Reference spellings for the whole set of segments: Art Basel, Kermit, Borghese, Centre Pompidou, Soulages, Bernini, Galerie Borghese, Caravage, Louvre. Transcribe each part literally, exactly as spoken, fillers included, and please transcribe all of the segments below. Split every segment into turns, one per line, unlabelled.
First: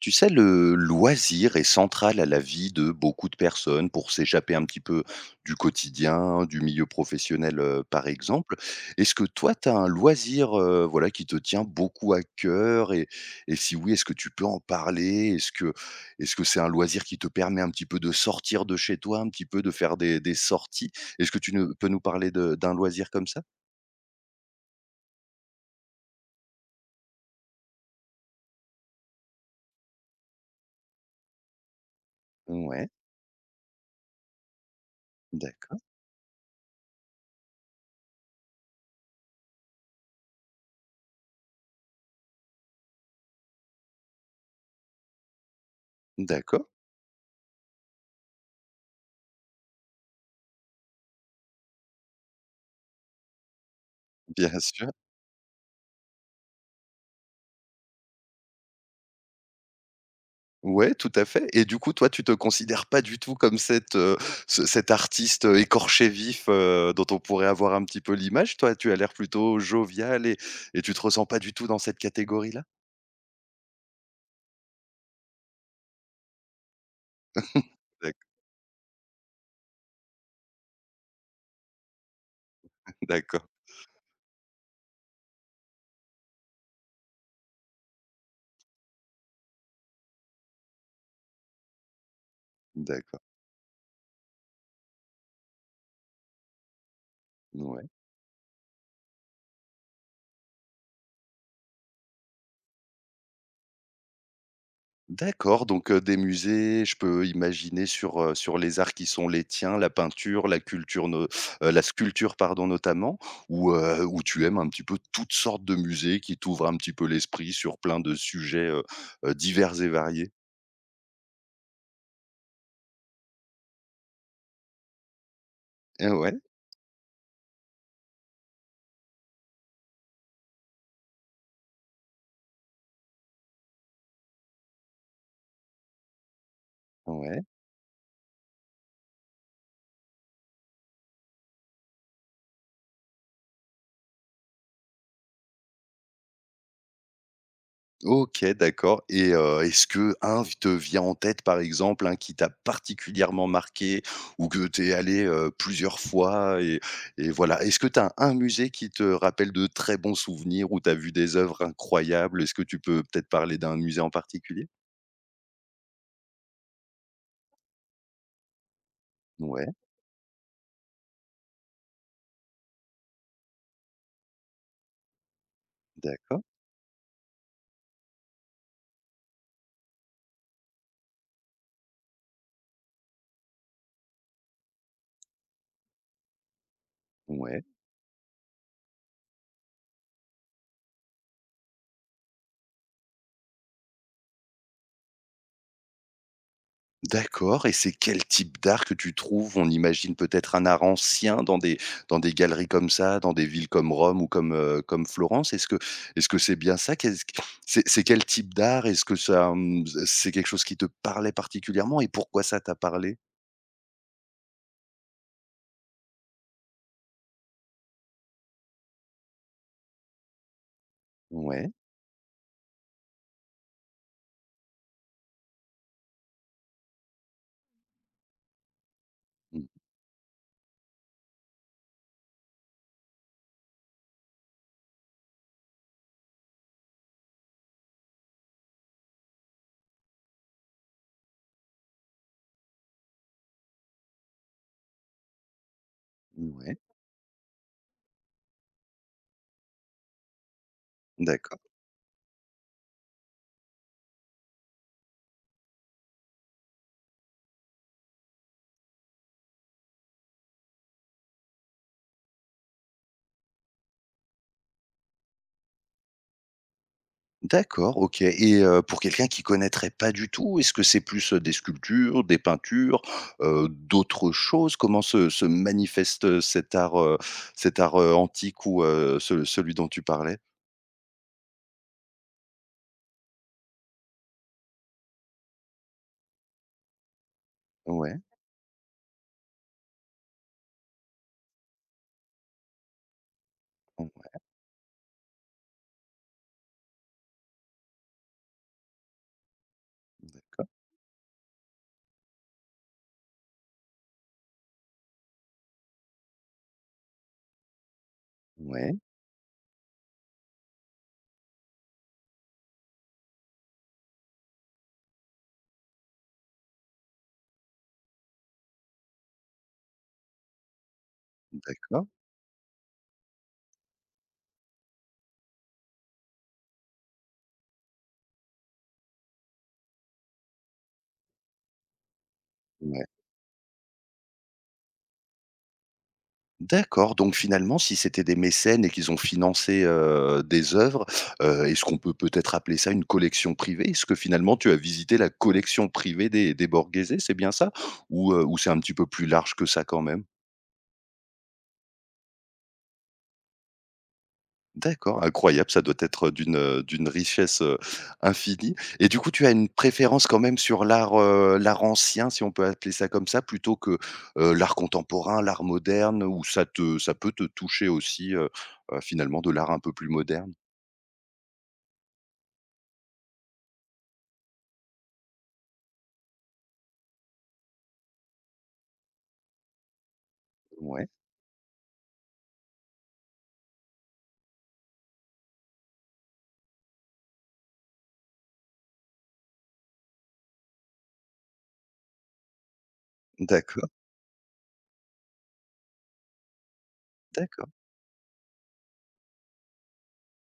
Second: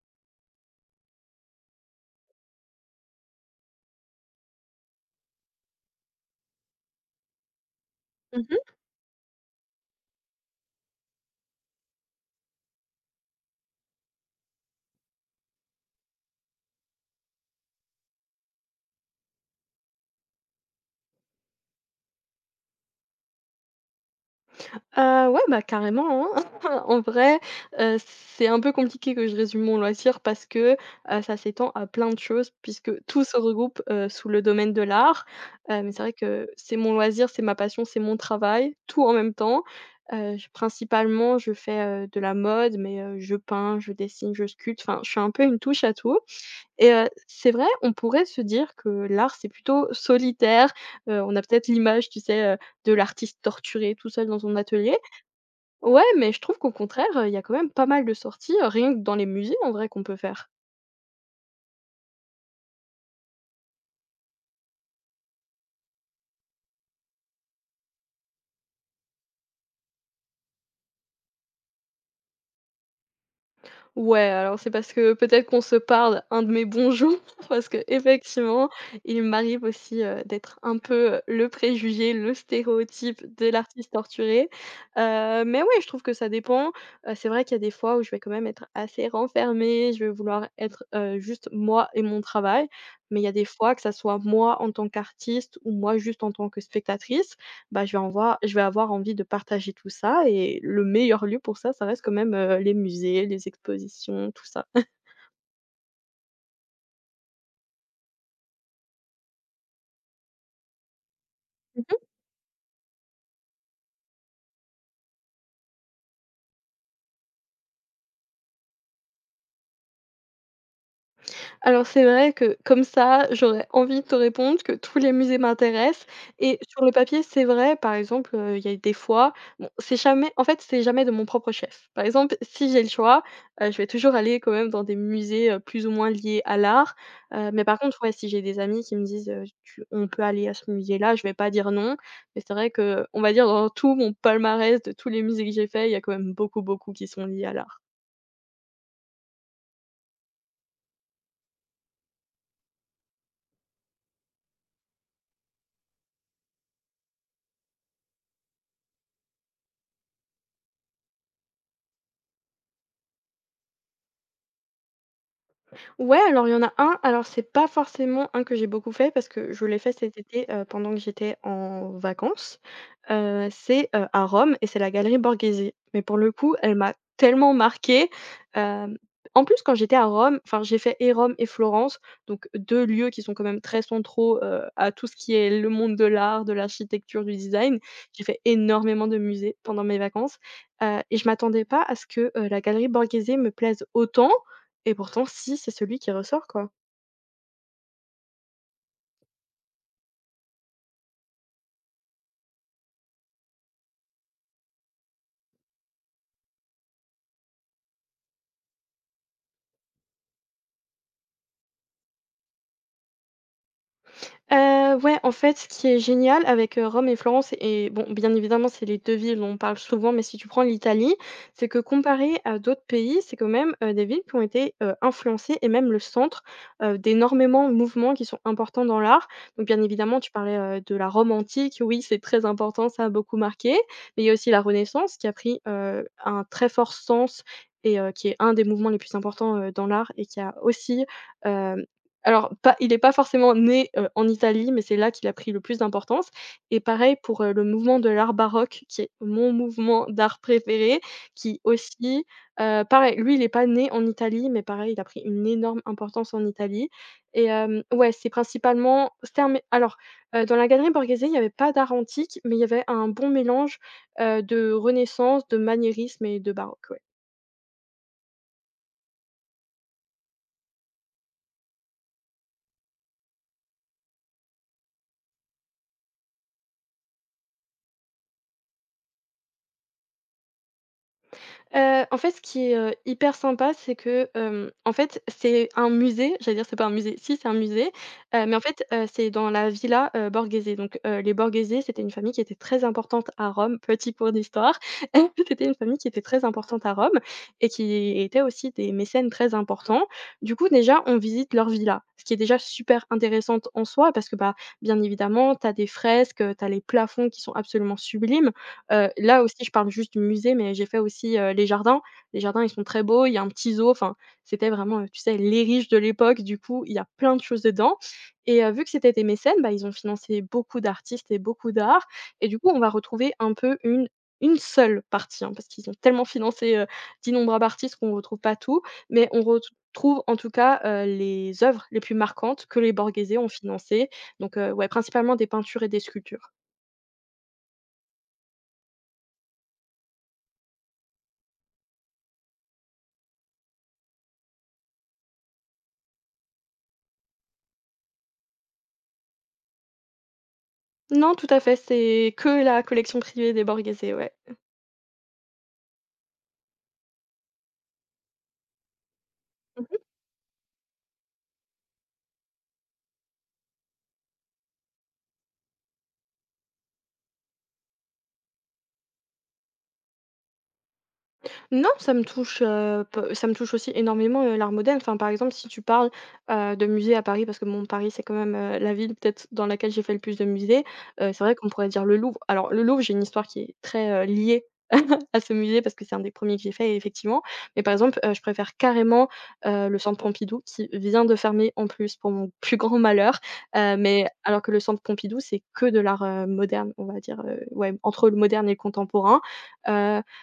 Tu sais, le loisir est central à la vie de beaucoup de personnes pour s'échapper un petit peu du quotidien, du milieu professionnel, heu, par
Mmh
exemple.
mh.
Est-ce que toi, tu as un loisir, heu, voilà, qui te tient beaucoup à cœur et et si oui, est-ce que tu peux en parler? Est-ce que est-ce que c'est un loisir qui te permet un petit peu de sortir de chez toi, un petit peu de faire des des sorties? Est-ce que tu ne peux nous parler de d'un loisir comme ça?
ouais, bah, carrément, hein. En vrai, heu, c'est un peu compliqué que je résume mon loisir parce que, heu, ça s'étend à plein de choses
Ouais,
puisque tout se regroupe, heu, sous le domaine de l'art.
d'accord,
Heu, mais c'est vrai que c'est mon loisir, c'est ma passion, c'est mon travail, tout en même temps. Heu, je principalement, je fais, heu, de la mode, mais heu, je peins, je dessine, je sculpte, enfin, je suis un peu une touche à tout.
d'accord,
Et heu, c'est vrai, on pourrait se dire que l'art, c'est plutôt solitaire, heu, on a peut-être l'image, tu sais, heu, de l'artiste torturé tout seul dans
bien
son
sûr.
atelier. Ouais, mais je trouve qu'au contraire, il y a quand même pas mal de sorties, euh, rien que dans les musées en vrai qu'on peut faire.
Ouais, tout à fait, et du coup, toi, tu te considères pas du tout comme cette, heu, ce cet artiste, heu, écorché vif, heu, dont on pourrait avoir un petit peu l'image, toi? Tu as l'air plutôt jovial, et et tu te ressens pas du tout dans cette catégorie-là?
Ouais, alors c'est parce que peut-être qu'on se parle un de mes bons jours, parce que
D'acc
effectivement, il m'arrive aussi, heu, d'être un peu, heu, le préjugé, le stéréotype
d'accord,
de l'artiste torturé. Heu, mais ouais, je trouve que ça dépend. Heu, c'est vrai qu'il y a des fois où je vais quand même être assez renfermée, je vais vouloir être, heu, juste moi et mon travail. Mais
d'accord,
il y a des fois, que ça soit moi en tant qu'artiste ou moi juste en tant que spectatrice, bah,
ouais.
je vais envoi je vais avoir envie de partager tout ça et le meilleur lieu pour ça, ça reste quand même, heu, les musées, les expositions, tout ça.
D'accord, donc heu, des musées, je peux imaginer sur, heu, sur les arts qui sont les tiens, la peinture, la culture no heu, la
Mmh.
sculpture pardon, notamment, ou heu, ou tu aimes un petit peu toutes sortes de musées qui t'ouvrent un petit peu l'esprit sur plein de sujets, heu heu, divers et variés?
Alors c'est vrai que comme ça, j'aurais envie de te répondre que tous les musées m'intéressent
Et ouais,
et sur le papier, c'est vrai, par exemple, heu, il y a des fois, bon, c'est jamais en fait, c'est jamais de mon propre chef. Par exemple, si j'ai le choix, heu, je vais toujours aller quand même dans des musées, heu, plus ou moins liés à l'art,
ouais.
heu, mais par contre, ouais, si j'ai des amis qui me disent, heu: «Tu on peut aller à ce musée-là», je vais pas dire non, mais c'est vrai que on va dire dans tout mon palmarès de tous les musées que j'ai fait, il y a quand même beaucoup, beaucoup qui sont liés à l'art.
OK, d'accord, et heu, est-ce que un te vient en tête, par exemple, un qui t'a particulièrement marqué ou que t'es allé, heu, plusieurs fois et et voilà? Est-ce que t'as un musée qui te rappelle de très bons souvenirs où t'as vu des œuvres incroyables? Est-ce que tu peux peut-être parler d'un musée en particulier?
Ouais, alors il y en a un, alors c'est pas forcément un que j'ai beaucoup fait parce que je
Ouais,
l'ai fait cet été, heu, pendant que j'étais en vacances. Heu, c'est, heu, à Rome et c'est la galerie Borghese. Mais pour le
d'accord,
coup, elle m'a tellement marquée, hem, en plus quand j'étais à Rome, enfin j'ai fait et Rome et Florence, donc deux lieux qui sont quand même très centraux, heu, à tout ce qui est le monde de l'art, de l'architecture, du
ouais.
design. J'ai fait énormément de musées pendant mes vacances, heu et je m'attendais pas à ce que, heu, la galerie Borghese me plaise autant. Et pourtant, si, c'est celui qui ressort, quoi.
D'accord, et c'est quel type d'art que tu trouves? On imagine peut-être un art ancien dans des dans des galeries comme ça, dans des villes comme Rome ou comme, heu, comme Florence. Est-ce que est-ce que c'est bien ça? Qu'est-ce que c'est c'est quel type d'art? Est-ce que ça, mmh, c'est quelque chose qui te parlait particulièrement, et pourquoi ça t'a parlé?
Heu, ouais, en fait, ce qui est génial avec, heu, Rome et Florence et bon, bien évidemment, c'est les deux villes dont on parle souvent, mais si tu prends l'Italie, c'est
Ouais,
que comparé à d'autres pays, c'est quand même, heu, des villes qui ont été, heu, influencées et même le centre, heu, d'énormément de mouvements qui sont importants dans l'art. Donc
mmh,
bien évidemment, tu parlais, heu, de la Rome antique, oui, c'est très important, ça a beaucoup marqué. Mais il y a aussi la Renaissance qui a pris, heu, un très fort sens et heu, qui est un des mouvements les plus importants, heu, dans l'art et qui a aussi, alors pas il n'est pas forcément né, heu, en Italie, mais c'est là qu'il a pris le plus d'importance
ouais,
et pareil pour, heu, le mouvement de l'art baroque qui est mon mouvement d'art préféré qui
d'accord.
aussi, heu, pareil, lui il n'est pas né en Italie, mais pareil, il a pris une énorme importance en Italie et hem, ouais, c'est principalement c'était un mé alors, heu, dans la galerie Borghese, il n'y avait pas d'art antique, mais il y avait un bon mélange, heu, de Renaissance, de maniérisme et de baroque.
D'accord, OK, et heu, pour quelqu'un qui connaîtrait pas du tout, est-ce que c'est plus, heu, des sculptures, des peintures, heu, d'autres choses? Comment se se manifeste cet art, heu, cet art, heu, antique, ou, heu, ce celui dont tu parlais?
Heu, en fait, ce qui est, heu, hyper sympa, c'est que, hem, en fait, c'est un musée, j'allais dire c'est pas un musée, si c'est un musée,
Ouais,
heu, mais en fait, heu, c'est dans la villa, heu, Borghese. Donc, heu, les Borghese, c'était une famille qui était très importante à Rome, petit
mmh,
cours d'histoire. C'était une famille qui était très importante à Rome et qui était aussi des mécènes très importants. Du coup, déjà, on visite leur villa, ce qui est déjà super intéressante en soi parce que, bah, bien évidemment, tu as des fresques, heu, tu as les plafonds qui sont absolument sublimes.
ouais,
Heu, là aussi, je parle juste du musée, mais j'ai fait aussi, heu, les jardins. Les jardins, ils sont très beaux, il y a un petit zoo, enfin, c'était vraiment, heu, tu sais, les riches de l'époque, du coup, il y a plein de choses dedans et heu, vu que c'était des mécènes, bah, ils ont financé beaucoup d'artistes et beaucoup
d'accord,
d'art et du coup, on va retrouver un peu une une seule partie, hein, parce qu'ils ont tellement financé, heu, d'innombrables artistes qu'on ne retrouve pas tout, mais on retrouve en tout cas, heu, les œuvres les plus marquantes que les
ouais.
Borghese ont financées, donc heu, ouais, principalement des peintures et des sculptures.
D'accord, donc finalement, si c'était des mécènes et qu'ils ont financé, heu, des œuvres, heu, est-ce qu'on peut peut-être appeler ça une collection privée? Est-ce que finalement tu as visité la collection privée des des Borghese, c'est bien ça? Ou, heu, ou c'est un petit peu plus large que ça quand même?
Non, tout à fait, c'est que la collection privée des Borghese, ouais.
D'accord, incroyable, ça doit être d'une, heu, d'une richesse, heu, infinie, et du coup, tu as une préférence quand même sur l'art, heu, l'art ancien, si on peut appeler ça comme ça, plutôt que, heu, l'art contemporain, l'art moderne, ou ça te ça peut te toucher aussi, heu heu, finalement, de l'art un peu plus moderne?
Non, ça me touche, heu, p ça me touche aussi énormément, heu, l'art moderne. Enfin, par exemple, si tu parles, heu, de musées à Paris, parce que mon Paris, c'est quand même, heu, la ville peut-être dans laquelle j'ai fait le plus de musées,
Ouais,
heu, c'est vrai qu'on pourrait dire le Louvre. Alors le Louvre, j'ai une histoire qui est très, heu, liée à ce musée parce que c'est un des premiers que j'ai fait effectivement. Mais par exemple, heu, je préfère carrément, heu, le Centre Pompidou qui vient de fermer en plus pour mon plus grand malheur,
d'accord,
heu, mais alors que le Centre Pompidou, c'est que de l'art, heu, moderne, on va dire, heu,
d'accord,
ouais, entre le moderne et le contemporain,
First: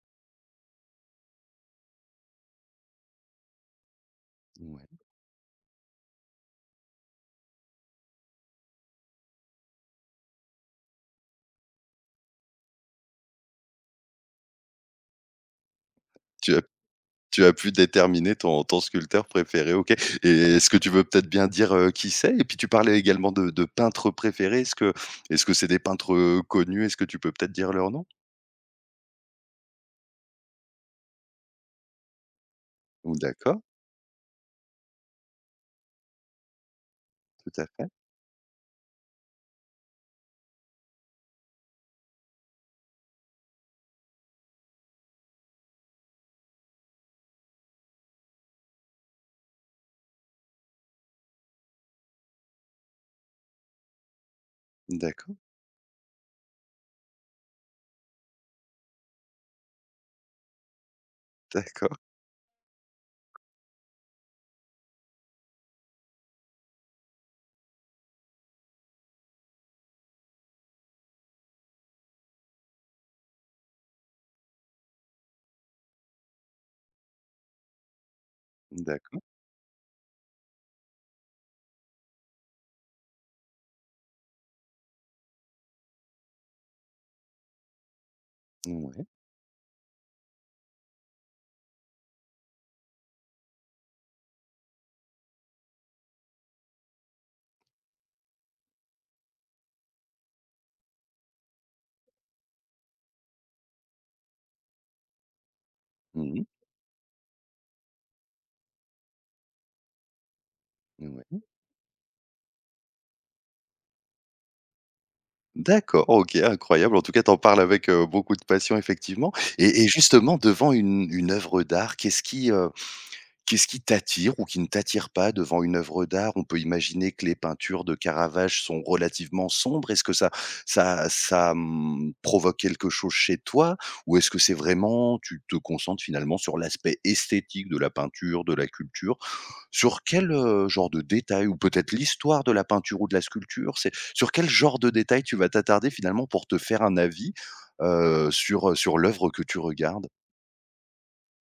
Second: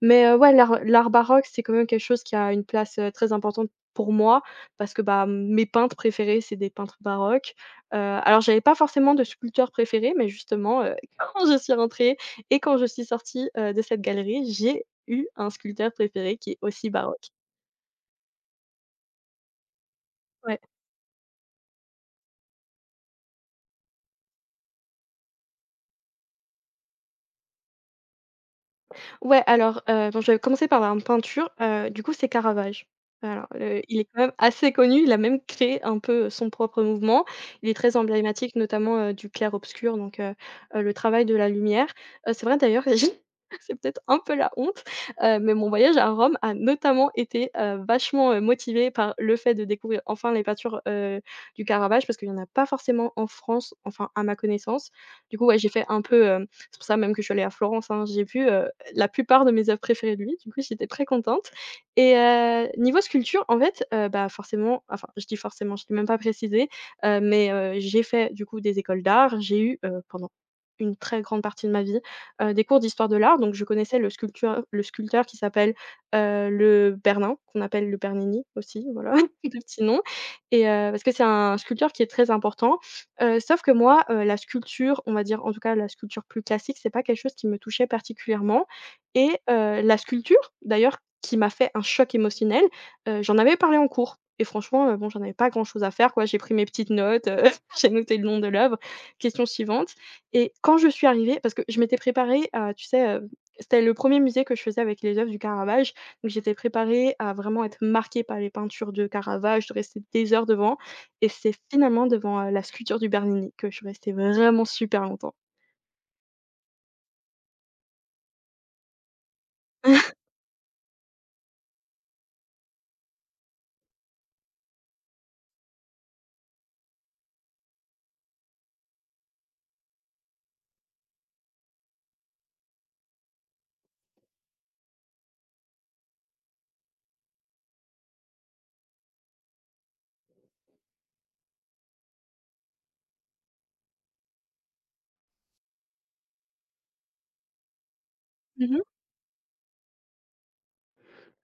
mais, heu, ouais, l'art l'art baroque, c'est quand même quelque chose qui a une place, heu, très importante pour moi parce
ouais.
que, bah, mes peintres préférés, c'est des peintres baroques. Heu, alors j'avais pas forcément de sculpteur préféré, mais justement, heu, quand je suis rentrée et quand je suis sortie, heu, de cette galerie, j'ai eu un sculpteur préféré qui
Tu
est
as
aussi baroque.
tu as pu déterminer ton ton sculpteur préféré, OK, et
Ouais.
est-ce que tu veux peut-être bien dire, heu, qui c'est? Et puis tu parlais également de de peintres préférés, est-ce que est-ce que c'est des peintres, heu, connus? Est-ce que tu peux peut-être dire leur nom?
Ouais, alors, heu, bon, je vais commencer par la peinture, heu, du coup, c'est Caravage. Alors,
D'accord,
heu, il est quand même assez connu, il a même créé un peu euh, son propre mouvement.
tout à
Il est
fait.
très emblématique, notamment, heu, du clair-obscur, donc heu heu, le travail de la lumière. Heu, c'est vrai d'ailleurs, c'est peut-être un peu la honte, heu, mais mon voyage à Rome a notamment été, heu, vachement, heu, motivé par le fait de découvrir enfin les peintures, heu, du Caravage parce qu'il y en a pas forcément en France, enfin à ma connaissance.
D'accord,
Du coup, ouais, j'ai fait un peu, euh, c'est pour ça même que je suis allée à Florence, hein. J'ai vu, heu, la plupart de mes œuvres préférées de lui, du coup, j'étais très contente
d'accord,
et heu, niveau sculpture, en fait, heu, bah, forcément enfin, je dis forcément, je ne l'ai même pas précisé, heu, mais heu, j'ai fait du coup des écoles d'art. J'ai eu, heu, pendant une très grande partie de ma vie, heu, des cours d'histoire de l'art, donc je connaissais le sculpteur le sculpteur qui s'appelle, heu, le Bernin, qu'on appelle le Bernini aussi, voilà,
d'accord.
de petits noms et heu, parce que c'est un sculpteur qui est très important. Heu, sauf que moi, heu, la sculpture, on va dire, en tout cas la sculpture plus classique, c'est pas quelque chose qui me touchait particulièrement
Ouais,
et heu, la sculpture, d'ailleurs, qui m'a fait un choc émotionnel, heu, j'en avais parlé en cours et franchement, heu, bon, j'en avais pas grand chose à faire, quoi. J'ai pris mes petites notes, heu, j'ai noté le nom de l'œuvre. Question suivante. Et quand je suis arrivée parce que je m'étais préparée à, tu sais, heu, c'était le premier musée que je faisais avec les œuvres du Caravage, donc
mmh,
j'étais préparée à vraiment être marquée par les peintures de Caravage, de rester des heures devant et
ouais.
c'est finalement devant, heu, la sculpture du Bernini que je suis restée vraiment super longtemps.
D'accord, OK, incroyable. En tout cas, t'en parles avec, heu, beaucoup de passion, effectivement, et et justement, devant une une œuvre d'art, qu'est-ce qui, heu, qu'est-ce qui t'attire ou qui ne t'attire pas devant une œuvre d'art? On peut imaginer que les peintures de Caravage sont relativement sombres. Est-ce que ça ça ça, mmh, provoque quelque chose chez toi? Ou est-ce que c'est vraiment tu te concentres finalement sur l'aspect esthétique de la peinture, de la culture? Sur quel, heu, genre de détail, ou peut-être l'histoire de la peinture ou de la sculpture? C'est sur quel genre de détail tu vas t'attarder finalement pour te faire un avis, heu, sur,
Mmh.
sur l'œuvre que tu regardes?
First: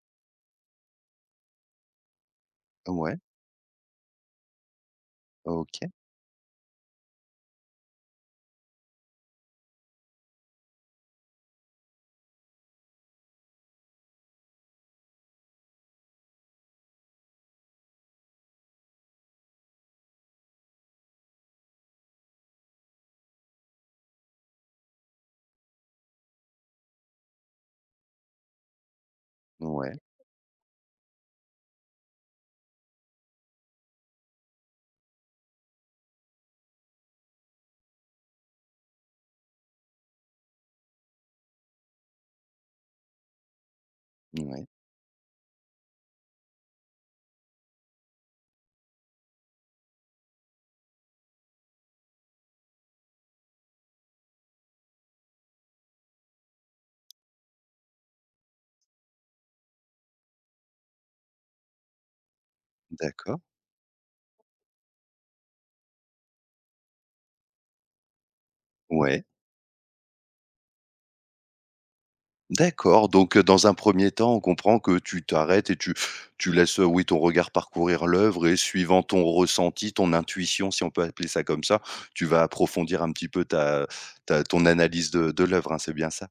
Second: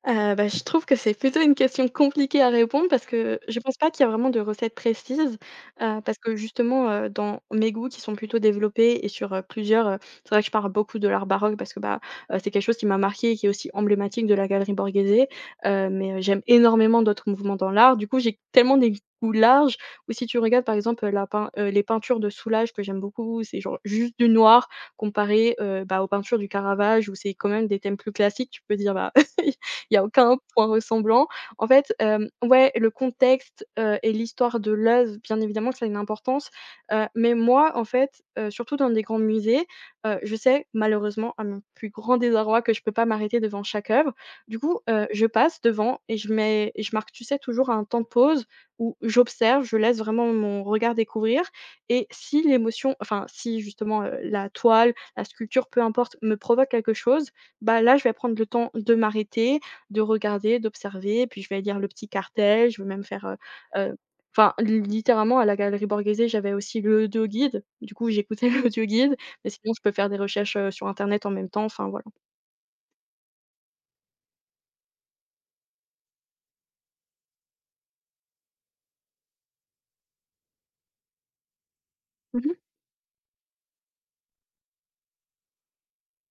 Heu, bah, je trouve que c'est plutôt une question compliquée à répondre parce
Ouais,
que je pense pas qu'il y a vraiment de recette précise,
OK,
heu, parce que justement, heu, dans mes goûts qui sont plutôt développés et sur, heu, plusieurs, heu c'est vrai que je parle beaucoup de l'art baroque parce que, bah, heu, c'est quelque chose qui m'a marquée et qui est aussi emblématique de la galerie Borghese, heu, mais, heu, j'aime énormément d'autres mouvements dans l'art. Du coup, j'ai tellement des goûts larges où si tu regardes, par exemple, la pein heu, les peintures de Soulages que j'aime beaucoup, c'est genre juste du noir comparé, heu, bah, aux peintures du Caravage où c'est quand même des thèmes plus classiques. Tu peux dire, bah il
ouais,
y a aucun point ressemblant. En fait, hem, ouais, le contexte, heu, et l'histoire de l'œuvre, bien évidemment que ça a une importance, heu, mais moi, en fait, heu, surtout dans des grands musées, heu, je sais malheureusement, à mon plus grand désarroi, que je peux pas m'arrêter devant chaque œuvre. Du
ouais,
coup, heu, je passe devant et je mets et je marque, tu sais, toujours un temps de pause où j'observe, je laisse vraiment mon regard découvrir et si l'émotion enfin, si justement, heu, la toile, la sculpture, peu importe, me provoque quelque chose, bah, là, je vais prendre le temps de m'arrêter de regarder, d'observer, puis je vais lire le petit cartel, je vais même faire, heu
d'accord,
heu, enfin littéralement à la Galerie Borghese, j'avais aussi l'audio-guide, du coup j'écoutais l'audio-guide,
ouais,
mais sinon je peux faire des recherches, heu, sur internet en même temps, enfin voilà.
d'accord, donc heu, dans un premier temps, on comprend que tu t'arrêtes et tu tu laisses, heu, oui, ton regard parcourir l'œuvre, et suivant ton ressenti, ton intuition, si on peut appeler ça comme ça, tu vas approfondir un petit peu ta ta ton analyse de de l'œuvre, hein, c'est bien ça?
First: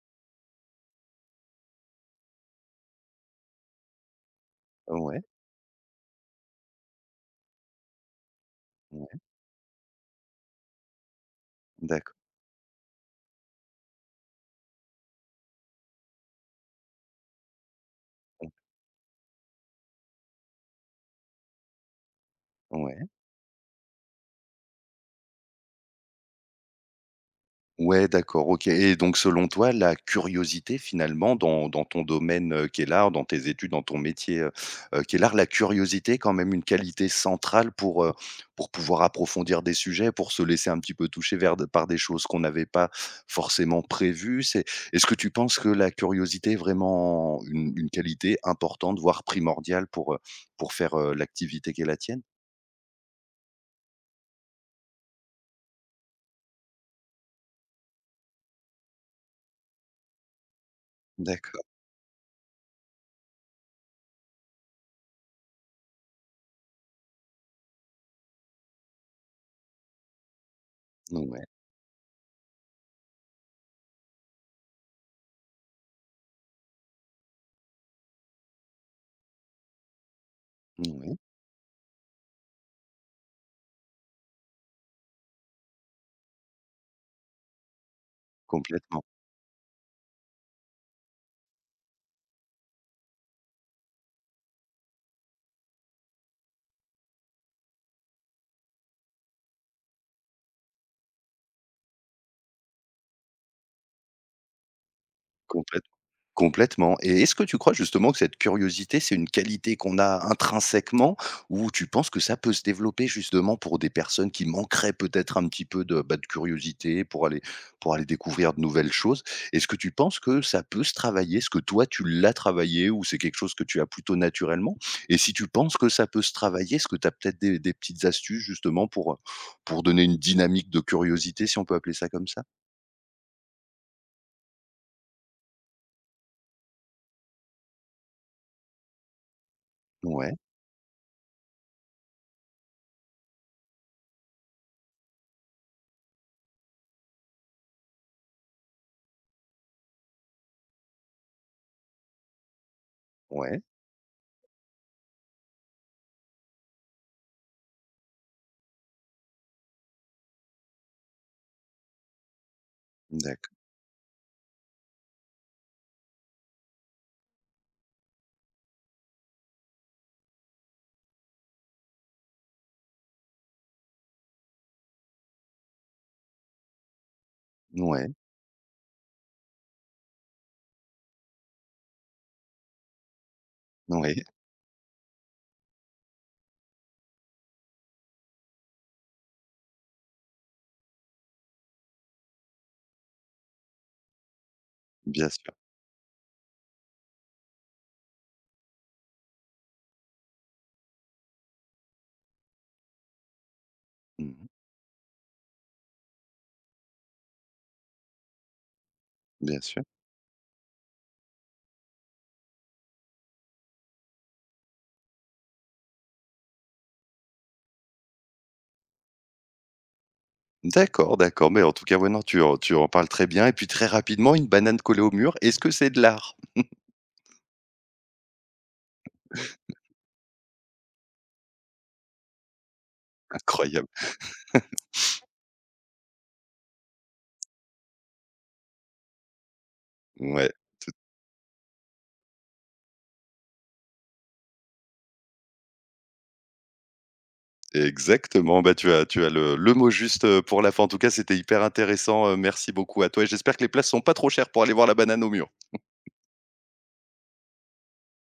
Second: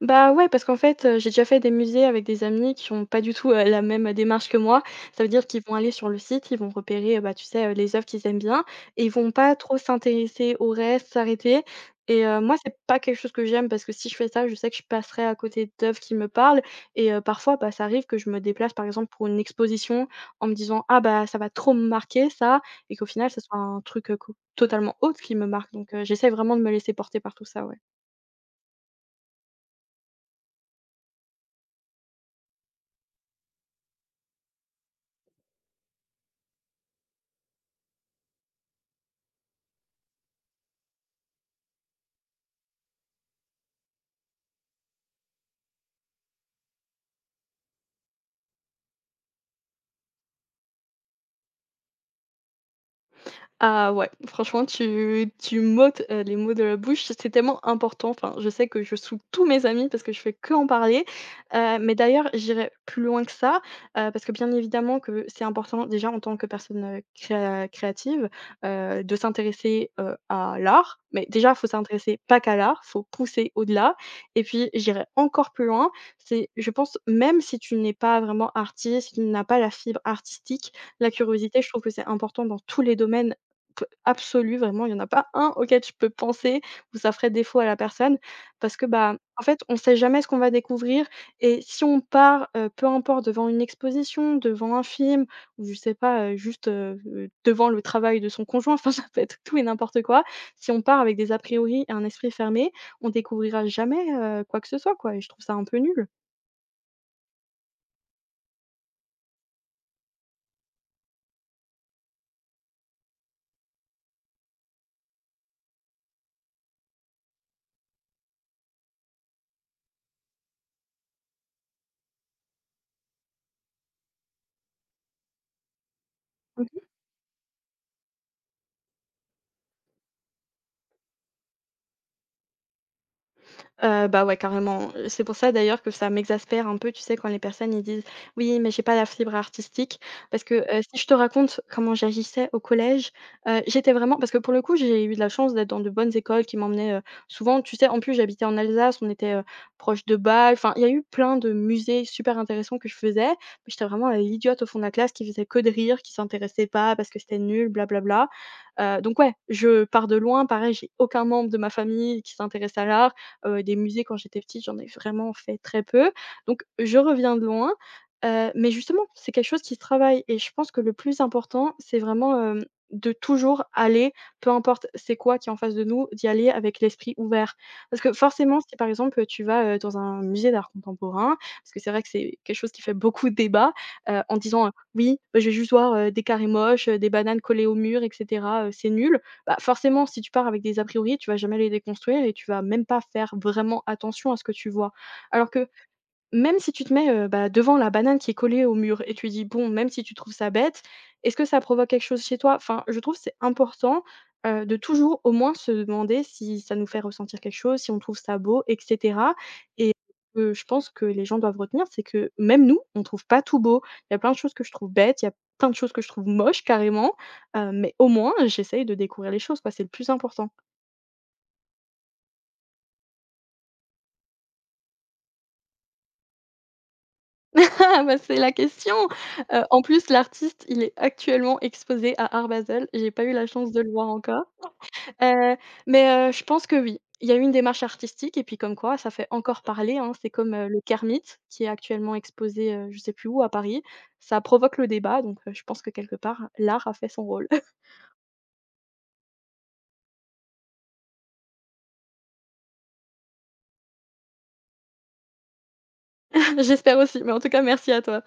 Bah, ouais, parce qu'en fait, heu, j'ai déjà fait des musées avec des amis qui ont pas du tout, heu, la même démarche que moi.
Ouais,
Ça veut dire qu'ils vont aller sur le site, ils vont repérer, heu, bah, tu sais, heu, les œuvres qu'ils aiment bien et ils
ouais,
vont pas trop s'intéresser au reste, s'arrêter
d'accord.
et heu, moi, c'est pas quelque chose que j'aime parce que si je fais ça, je sais que je passerai à côté d'œuvres qui me parlent et heu, parfois, bah, ça arrive que je me déplace, par exemple, pour une exposition en me disant: «Ah bah, ça va trop me marquer ça» et
Ouais.
qu'au final, ce soit un truc, heu, co totalement autre qui me marque donc heu, j'essaie vraiment de me laisser porter par tout ça, ouais.
Ouais, d'accord, OK, et donc selon toi, la curiosité finalement dans dans ton domaine, heu, qu'est l'art, dans tes études, dans ton métier, heu heu, qu'est l'art, la curiosité est quand même une qualité centrale pour, heu, pour pouvoir approfondir des sujets, pour se laisser un petit peu toucher vers de par des choses qu'on n'avait pas forcément prévues? C'est est-ce que tu penses que la curiosité est vraiment une une qualité importante, voire primordiale pour, heu, pour faire, heu, l'activité qui la tienne?
Ah ouais, franchement, tu tu m'ôtes, heu, les mots de la bouche, c'est tellement important. Enfin, je sais que je saoule tous mes amis parce que je fais que en parler,
D'accord,
heu, mais d'ailleurs, j'irai plus loin que ça, heu, parce que bien évidemment que c'est important déjà en tant que personne, heu, créa créative, heu, de s'intéresser, heu, à l'art. Mais
ouais,
déjà, il faut s'intéresser pas qu'à l'art, faut pousser au-delà et puis j'irai encore plus loin, c'est je pense même si tu n'es pas vraiment artiste, si tu n'as pas la fibre artistique, la
ouais,
curiosité, je trouve que c'est important dans tous les domaines, p absolu, vraiment, il y en a pas un auquel je peux penser où ça ferait défaut à la personne parce que,
complètement,
bah, en fait, on sait jamais ce qu'on va découvrir et si on part, heu, peu importe devant une exposition, devant un film ou je sais pas, heu, juste, heu heu, devant le travail de son conjoint, enfin, ça peut être tout et n'importe quoi. Si on part avec des a priori et un esprit fermé, on découvrira jamais, heu, quoi que ce soit, quoi et je trouve ça un peu
complètement.
nul.
Complètement, et est-ce que tu crois justement que cette curiosité, c'est une qualité qu'on a intrinsèquement, ou tu penses que ça peut se développer justement pour des personnes qui manqueraient peut-être un petit peu de, bah, de curiosité pour aller pour aller découvrir de nouvelles choses? Est-ce que tu penses que ça peut se travailler? Est-ce que toi tu l'as travaillé, ou c'est quelque chose que tu as plutôt naturellement? Et si tu penses que ça peut se travailler, est-ce que tu as peut-être des des petites astuces justement pour, pour donner une dynamique de curiosité, si on peut appeler ça comme ça?
Heu, bah, ouais, carrément. Heu, c'est pour ça d'ailleurs que ça m'exaspère un peu, tu sais, quand les personnes ils disent: «Oui, mais j'ai pas la fibre artistique».
Ouais,
Parce que, heu, si je te raconte comment j'agissais au collège, heu, j'étais vraiment parce que pour le coup, j'ai eu de la chance d'être dans de bonnes écoles qui m'emmenaient, heu, souvent, tu sais, en plus j'habitais en Alsace, on était, heu, proche de Bâle, enfin, il y a eu plein de musées super intéressants que je faisais. Mais
ouais,
j'étais vraiment, heu, l'idiote au fond de la classe qui faisait que de rire, qui s'intéressait pas parce que c'était nul, blablabla bla donc ouais, je pars de loin, pareil, j'ai aucun membre de ma famille qui s'intéresse à l'art.
d'accord,
Heu, des musées quand j'étais petite, j'en ai vraiment fait très peu. Donc je reviens de loin, heu, mais justement, c'est quelque chose qui se travaille et je pense que le plus important, c'est vraiment, hem, de toujours aller, peu importe c'est quoi qui est en face de nous, d'y aller avec l'esprit ouvert. Parce
ouais,
que forcément, si par exemple, tu vas, heu, dans un musée d'art contemporain, parce que c'est vrai que c'est quelque chose qui fait beaucoup débat, heu,
ouais,
en disant, heu: «Oui, bah, je vais juste voir, heu, des carrés moches, heu, des bananes collées au mur et cetera, heu, c'est nul» bah, forcément, si tu pars avec des a priori, tu vas jamais les déconstruire et tu vas même pas faire vraiment attention à ce que tu vois.
bien
Alors
sûr.
que même si tu te mets, heu, bah, devant la banane qui est collée au mur et tu dis: «Bon, même si tu trouves ça bête, est-ce que ça provoque quelque chose chez toi?» enfin, je trouve que c'est important,
Mmh mh.
heu, de toujours au moins se demander si ça nous fait ressentir quelque chose, si on trouve ça beau et cetera
Bien sûr.
et heu, je pense que les gens doivent retenir, c'est que même nous, on trouve pas tout beau. Il y a plein de choses que je trouve bêtes, il y a plein de choses que je trouve moches carrément, heu, mais au moins, j'essaye de découvrir les choses, quoi, c'est le plus important.
D'accord, d'accord, mais en tout cas, ouais, non, tu en tu en parles très bien, et puis très rapidement, une banane collée au mur, est-ce que c'est de l'art?
Ah bah, c'est la question! Heu, en plus, l'artiste, il est actuellement exposé à Art Basel. J'ai pas eu la chance de
Incroyable.
le voir encore. Heu, mais heu, je pense que oui, il y a eu une démarche artistique et puis comme quoi, ça fait encore parler, hein. C'est
Ouais,
comme, heu, le Kermit qui est actuellement exposé, heu, je sais plus où à Paris. Ça provoque le débat donc heu, je pense que quelque part, l'art a fait son rôle.
exactement, bah, tu as tu as le le mot juste, heu, pour la fin. En tout cas, c'était hyper intéressant, heu, merci beaucoup à toi, et j'espère que les places sont pas trop chères pour aller voir la banane au mur.
J'espère aussi, mais en tout cas, merci à toi.